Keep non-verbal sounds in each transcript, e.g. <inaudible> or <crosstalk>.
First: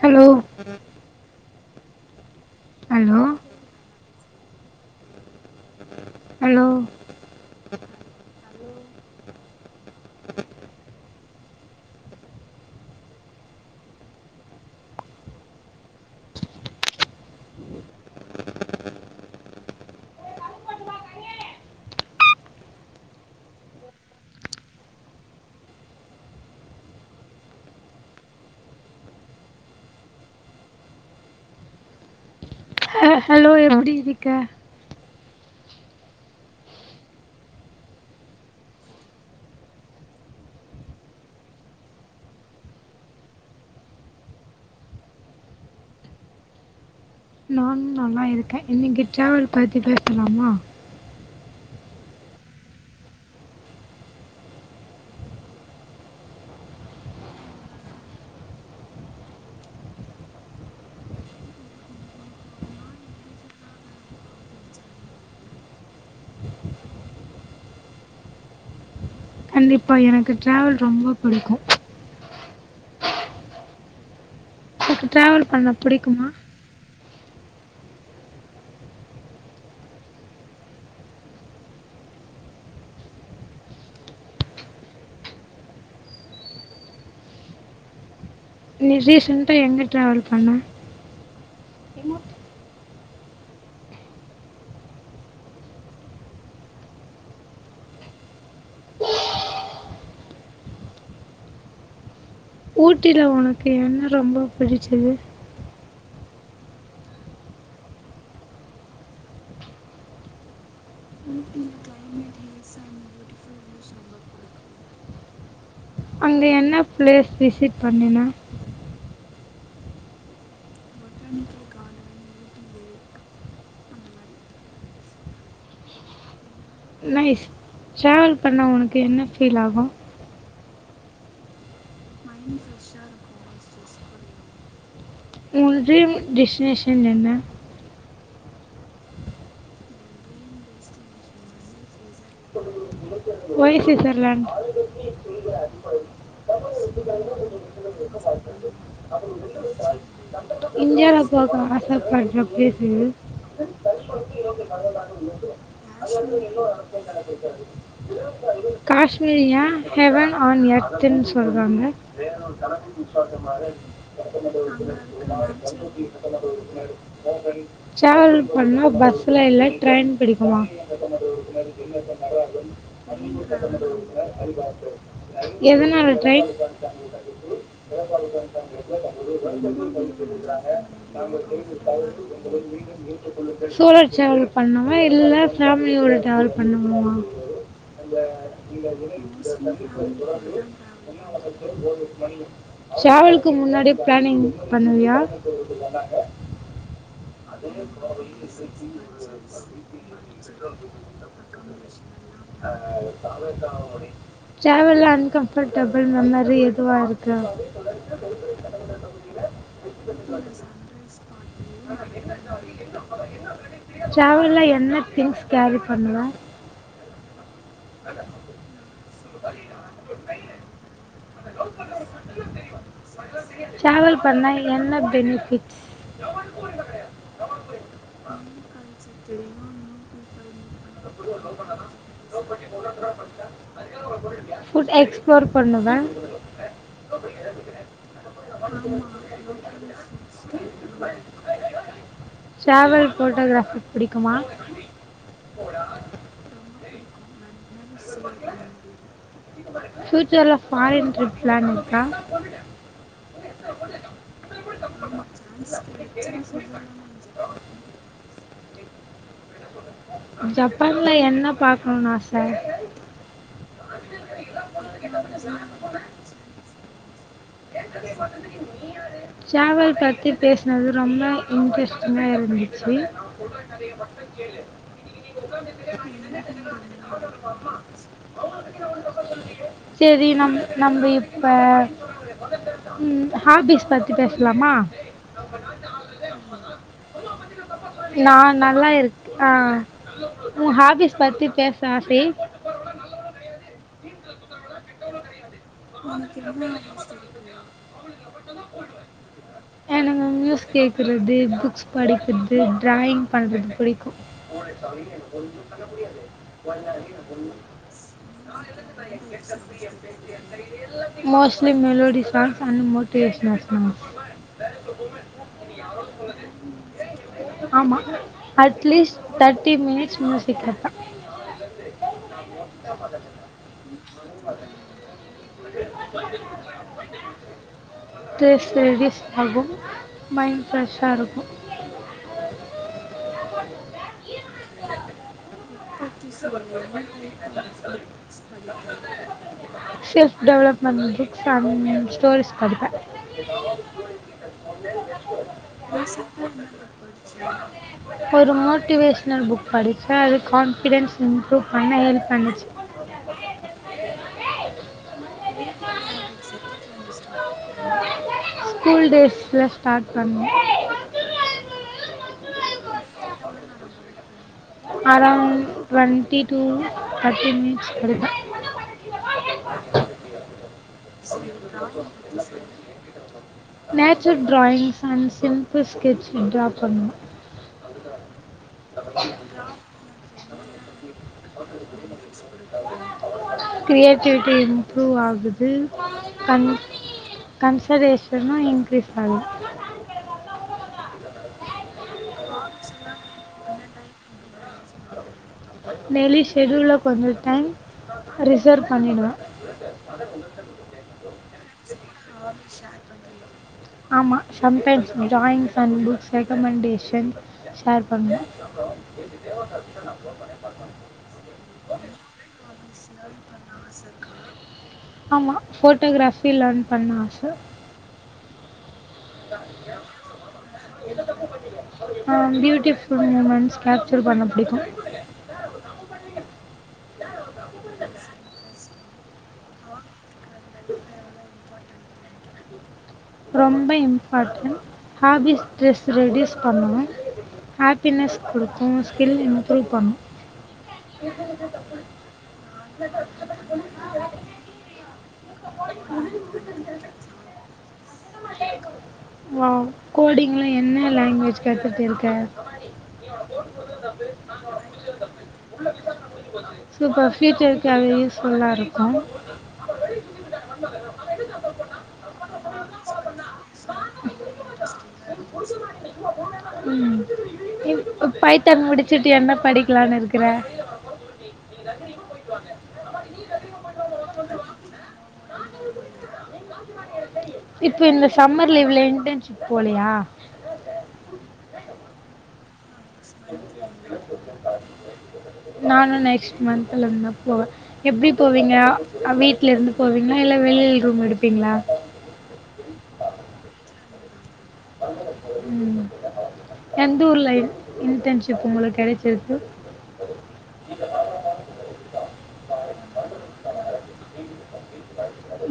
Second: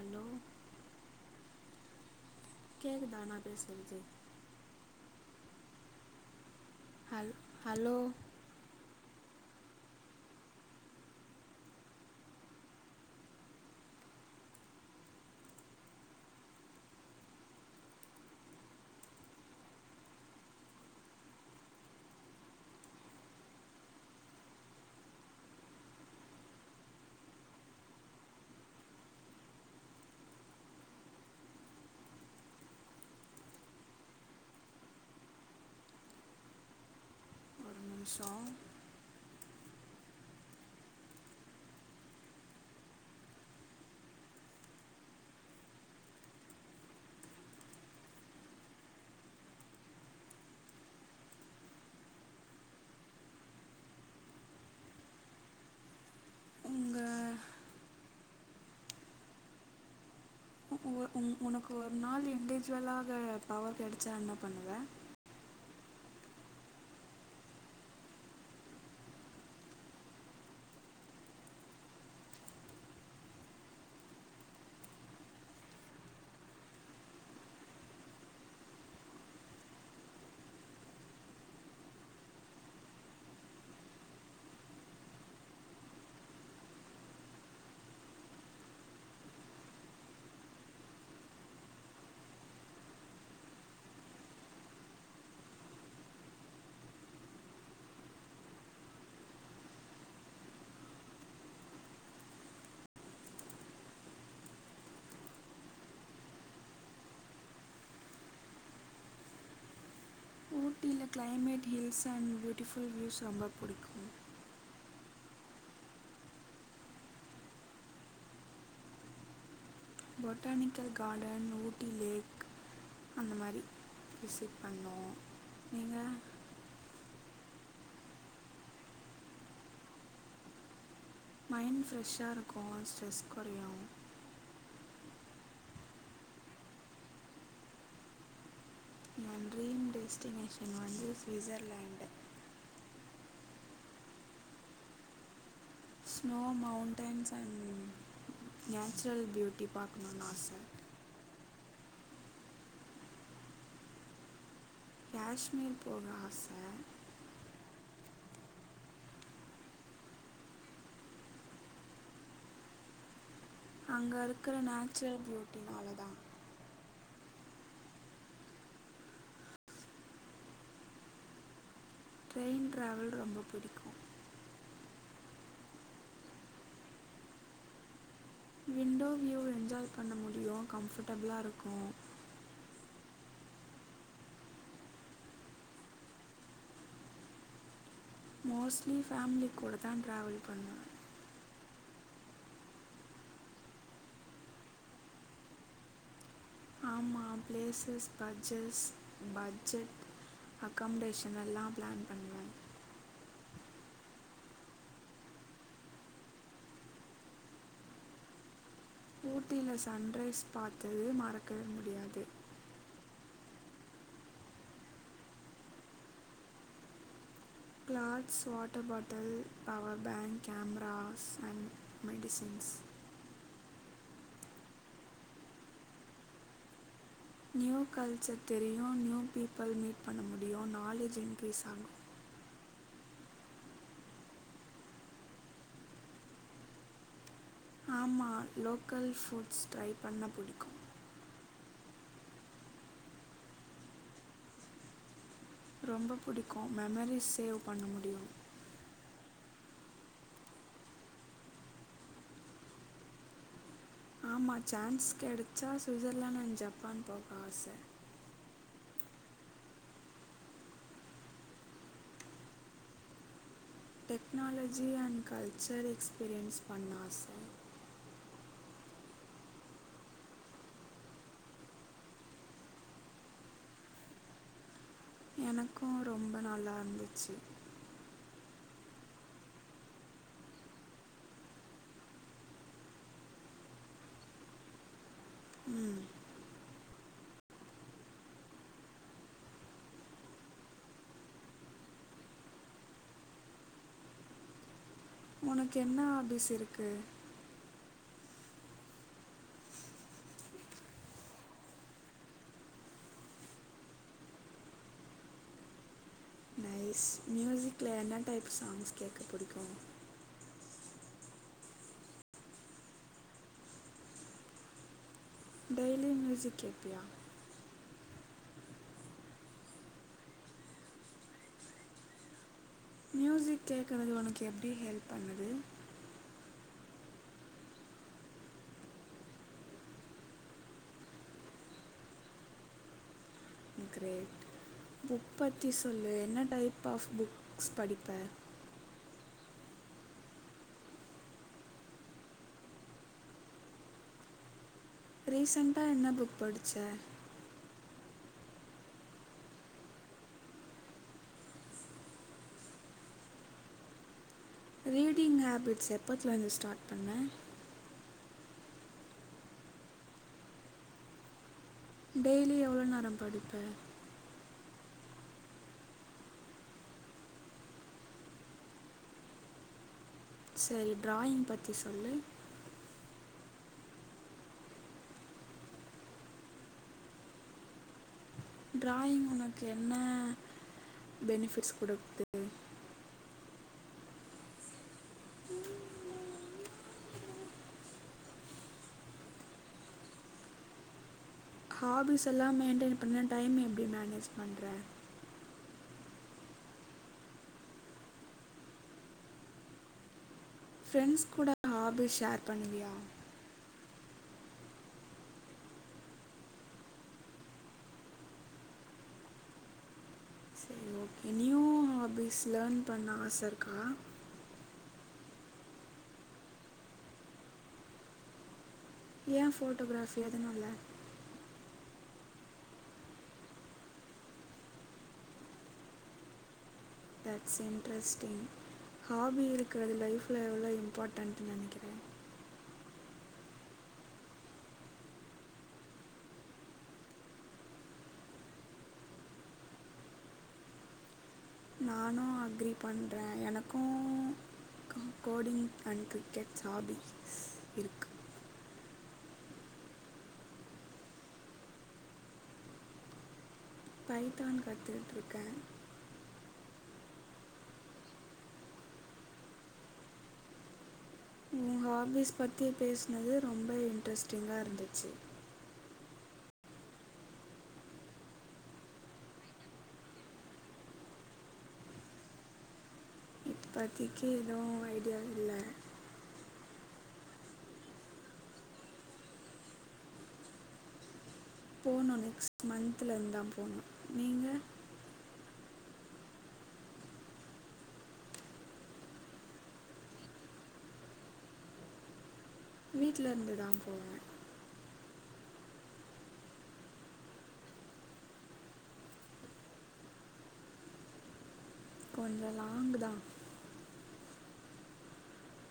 hello hello கேக்குதா நா பேசுனந்து ஹலோ ஹல் ஹலோ ஹ ஹலோ எப்டி இருக்க நிம்சோ நானு நல்லா இருக்க இன்னைக்கு ட்ராவல் பத்தி பேசலாமா உங்கள் உ உன் உனக்கு ஒரு நாள் இண்டிஜுவலாக பவர் கெடச்சா என்ன பண்ணுவ கண்டிப்பா எனக்கு ட்ரவல் ரொம்ப பிடிக்கு இப்ப ட்ராவல் பண்ண புடிக்குமா நீ ரீசன்டா எங்க டிரவல் பண்ண ஊட்டில ஒனக்கு என்ன ரொம்ப பிடிச்சது ஊட்டில climate hills and beautiful views ரொம்ப பிடிக்கும் அங்க என்னா பிளேஸ் விசிட் பண்ணுனா பொட்டானிக்கல் காடன் ஊட்டி லேக் அந்த மாரி விசிட் பண்ணோ நீங்கா சாவல் பண்ண உனக்கு என்னா ஃபீல் ஆகோ மைண்ட் ஃப்ரெஷ்ஷா இருக்கூ ஸ்ட்ரெஸ் கொறையு ஊன் ட்ரீம் டிஸ்டினேஷன் என்ன நான் ட்ரீம் டெஸ்டினேஷன் வந்து Switzerland why Switzerland snow mountains and natural beauty பாக்கணுன்னு ஆச சாபாட்ல பேசு <unintelligible> காஷ்மீர் காஷ்மீர் போக ஆசை <unintelligible> காஷ்மீர யா ஹெவன் ஆன் எர்துன் சொல்றாங்க <unintelligible> அங்கே அங்க இருக்கிற இருக்குற நேச்சுரல் பியூட்டினால தான் நேச்சுரல் <unintelligible> டிராவல் பண்ணா பஸ்ல இல்ல ட்ரெயின் பிடிக்குமா ட்ரெயின் ட்ராவல் ரொம்ப பிடிக்கும் <unintelligible> எதனால ட்ரெயின் விண்டோ வியூ என்ஜாய் பண்ண முடியும் கம்ஃபர்டபுளாக இருக்கும் <unintelligible> சோலோ ட்ரவல் பண்ணமா இல்ல ஃபேமிலியோட ட்ரவல் பண்ணுமா மோஸ்ட்லி ஃபேமிலி கூட தான் ட்ராவல் பண்ணுவேன் <unintelligible> ட்ராவலுக்கு முன்னாடியே பிளானிங் பண்ணுவியா அப்பொழுது வந்தாங்க ஆமாம் பிளேசஸ் பட்ஜெட்ஸ் பட்ஜெட் அக்காமடேஷன் எல்லாம் பிளான் பண்ணுவேன் ட்ராவல்ல அன்கம்பர்டபிள் மெமரி எதுவா இருக்கு ஊட்டியில் சன்ரைஸ் சன் பார்த்தது ரைஸ் மறக்கவே முடியாது பாத்தது மறக்க முடியாது ட்ராவல்ல என்ன திங்ஸ் கேரி பண்ணுவ க்ளாத்ஸ் வாட்டர் பாட்டில் இது power bank cameras and medicines travel பண்ணா என்ன பெனிஃபிட்ஸ் நியூ கல்ச்சர் தெரியும் நியூ பீப்பள் மீட் பண்ண முடியும் நாலேஜ் இன்க்ரீஸ் ஆகும் ட் எக்ஸ்ப்ளோர் பண்ணுவே <inaudible> ஆமா லோக்கல் ஃபுட்ஸ் ட்ரை பண்ண பிடிக்கும் டிராவல் போட்டோகிராபிக் புடிக்குமா ரொம்ப புடிக்கும் மெமரிஸ் தேவ பண்ண முடியும் ப்யூச்சர்ல ஃபாரின் ட்ரிப் பிளான் இருக்கா ஆமா சான்ஸ் கெடைச்சா சுவிட்சர்லாந்து் அண்ட் ஜப்பான் போக ஆசை ஜப்பான்ல என்ன பார்க்கணும்னு ஆச டெக்னாலஜி அண்ட் கல்ச்சர் எக்ஸ்பீரியன்ஸ் பண்ண ஆச டிராவல் பத்தி பேசனது ரொம்ப இன்ட்ரஸ்டிங்கா இருந்துச்சு <inaudible> எனக்கும் ரொம்ப நல்லா இருந்துச்சு சரி நம் நம் இப்ப ம்ஹார்ட் டிஸ்க் பத்தி பேசலாமா ம் நான் நல்லா இருக்கு ஆ உன் ஹாபிஸ் பத்தி பேச ஆச <inaudible> உனக்கு என்ன ஹாபிஸ் இருக்குது எனங்க மியூஸ் கேக்குறது புக்ஸ் படிக்கது டிராயிங் பண்றது புடிக்கும் நைஸ் மியூசிக்கில் என்ன டைப் சாங்ஸ் கேட்க புடிக்கும் mostly melody songs and motivational songs daily music கேட்பியா ஆமா அட்லீஸ்ட் தேட்டி மினிட்ஸ் மியூசிக் கேட்பன் மியூசிக் கேக்குனது உனக்கு எப்படி ஹெல்ப் பண்ணுது தேஸ்லடிஸ் ஆகும் மைண்ட் ஃப்ரெஷா இருக்கும் கிரேட் புக் பத்தி சொல்லு என்ன டைப் ஆப் புக்ஸ் படிப்பே <unintelligible> self development books and stories படிப்ப <inaudible> ரீசெண்டாக என்ன புக் படித்த ஒரு மோட்டிவேஷனல் புக் படிச்ச அது கான்பிடஸ் இப்ரூவ் பண்ண ஹெல்ப் பண்ணுச்சு ரீடிங் ஹேபிட்ஸ் எப்போத்தலந்து ஸ்டார்ட் பண்ணே ஸ்கூல் டேஸ்ல ஸ்டார்ட் பண்ண டெய்லி எவ்ளவு நேரம் படிப்பே அரவுண்ட் டு்வென்டி டூ தேட்டி மினிட்ஸ் படிப்ப சரி டிராயிங் பற்றி சொல்லு <unintelligible> நேச்சரல் டிராயிங்ஸ் அண்ட் சிம்பிள் ஸ்கெட்ச டரா பண்ண டிராயிங் உனக்கு என்ன பெனிஃபிட்ஸ் குடுக்குது கிரியேட்டிவிட்டி புருவாகுது கன் கன்ஷ்வேஷ்னு இன்கீரீஸ் ஆகுது ஹாபீஸ் எல்லா மெயின்டெயின் பண்ண டைம் எப்டி மேனேஜ் பண்ணுறே நெலி ஷெடியூல்லல கொஞ்சோ டைம் ரிசர்வ் பண்ணிடுவே ஃப்ரெண்ட்ஸ் கூட ஹாபி ஷேர் பண்ணுவியா ஆமா சம் டைம்ஸ் ஜான் தம்பு ரெக்கமண்டேஷன் ஷேர் பண்ணுவ சரி ஓகே நியூ ஹாபிஸ் லேர்ன் பண்ண ஆசருக்கா ஆமா போட்டோகிராபி லேன் பண்ண ஆச ஏன் ஃபோட்டோகிராஃபி அதனால எந்த தப்பு பண்ணிங்க ஆ பியூட்டிபல் மூமெண்ட்ஸ் கேப்சர் பண்ண புடிக்கு தட்ஸ் இன்ட்ரஸ்டிங் ஹாபி இருக்கறது லைஃப் ம் எவ்ளோ இம்பார்டன்ட்னு நெனக்கிற ரொம்ப இம்பார்ட்டன் ஹாபிஸ் ஸ்ட்ரெஸ் ரெடியூஸ் பண்ணனு ஹாப்பினஸ் குடுக்கு ஸ்கில் இம்ப்ரூவ் பண்ணும் நானு அக்ரி பண்ற எனக்கும் கோடிங் அண்ட் கிரிக்கெட்ஸ் ஹாபிஸ் இருக்கு வாவ் கோடிங்ல என்ன லாங்வேஜ் கத்துட்டு இருக்க பைத்தான் கத்துட்டுருக்க சூப்பர் ஃபியூச்சருக்கு அது யூஸ்ஃபுல்லா இருக்கும் அது ரொம்ப இன்ட்ரெஸ்டிங்கா இருந்துச்சு ம் இப் பைத்தான் முடிச்சுட்டு என்ன படிக்கலான்னு இருக்குற இப்பத்திக்கி எதுவு ஐடியா இல்ல இப்ப இந்த சம்மர் லீவ்ல இன்டன்ஷிப் போலயா போனு நெக்ஸ்ட் மந்த் <inaudible> நானு நெக்ஸ்ட் மந்த்லேருந்துதா போவ எப்டி போவீங்க வீட்லேருந்து போவீங்களா இல்ல வெளில ரூம் எடுப்பீங்களா வீட்லேருந்துதா போவ ம் எந்தூர்ல இன் இன்டன்ஷிப் உங்களுக் கெடச்சிருக்கு கொஞ்ச லாங்குதா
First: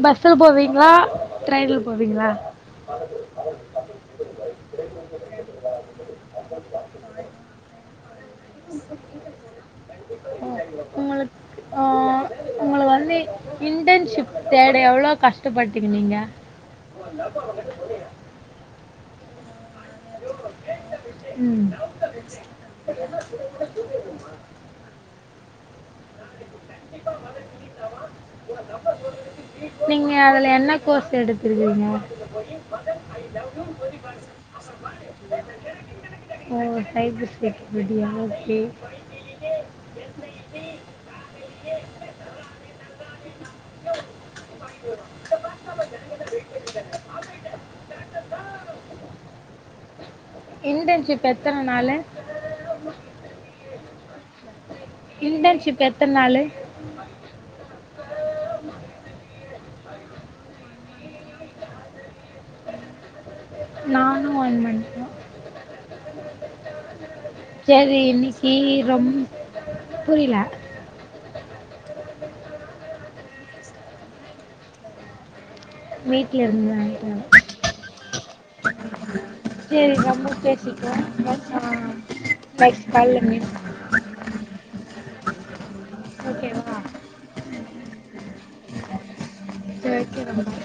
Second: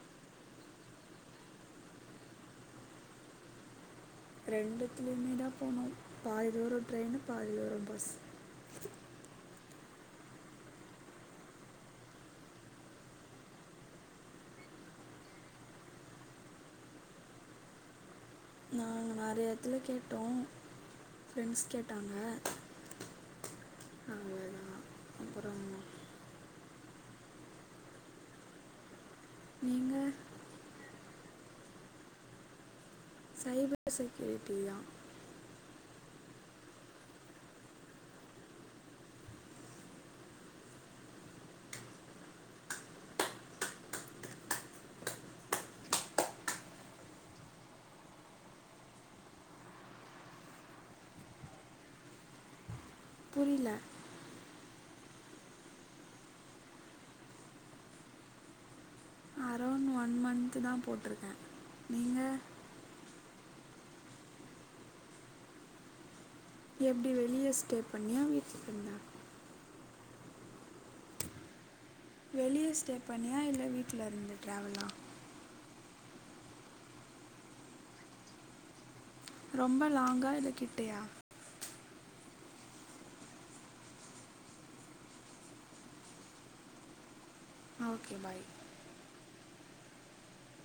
பஸ்ல போவீங்களா ட்ரெயின்ல போவீங்களா ரெண்டுதுலையுமேதா போனோ பாதி தூர ட்ரெயினு பாதி தூர பஸ் ஓ உங்களுக் ஓ உங்கள வந்து இன்டன்ஷிப் தேட எவ்ளோ கஷ்டபட்டிருந்தீங்க நானு நறைய த்துல கேட்டோ ஃப்ரெண்ட்ஸ் ம் கேட்டாங்க அவ்ளதா நீங்க நீங்கள் அதுல என்ன கோர்ஸ் எடுத்துருக்கீங்க சைபர் செக்யூரிட்டியா ஓ சைபர் செக்யூரிட்டியா ஓகே இன்டன்ஷிப் எத்தன நாளு புரில இன்டன்ஷிப் எத்தன் நாளு அரௌண்ட் ஒன் மன்த்துதா போட்ருக்க நீங்க நானு ஒன் மந்த்துதா எப்டி வெளிய ஸ்டே பண்ணியா வீட்லருந்தா புரியில வெளியே ஸ்டே பண்ணியா இல்ல வீட்டுல இருந்து டிரவலா வீட்டு்ல இருந்துதா <unintelligible> ரொம்ப சேரி நாம லாங்காக இல்லை பேசிக்குவோ கிட்டயா <unintelligible> <unintelligible> ஓகே வா ஓகே பாய் செரி ஓகேடா பாய்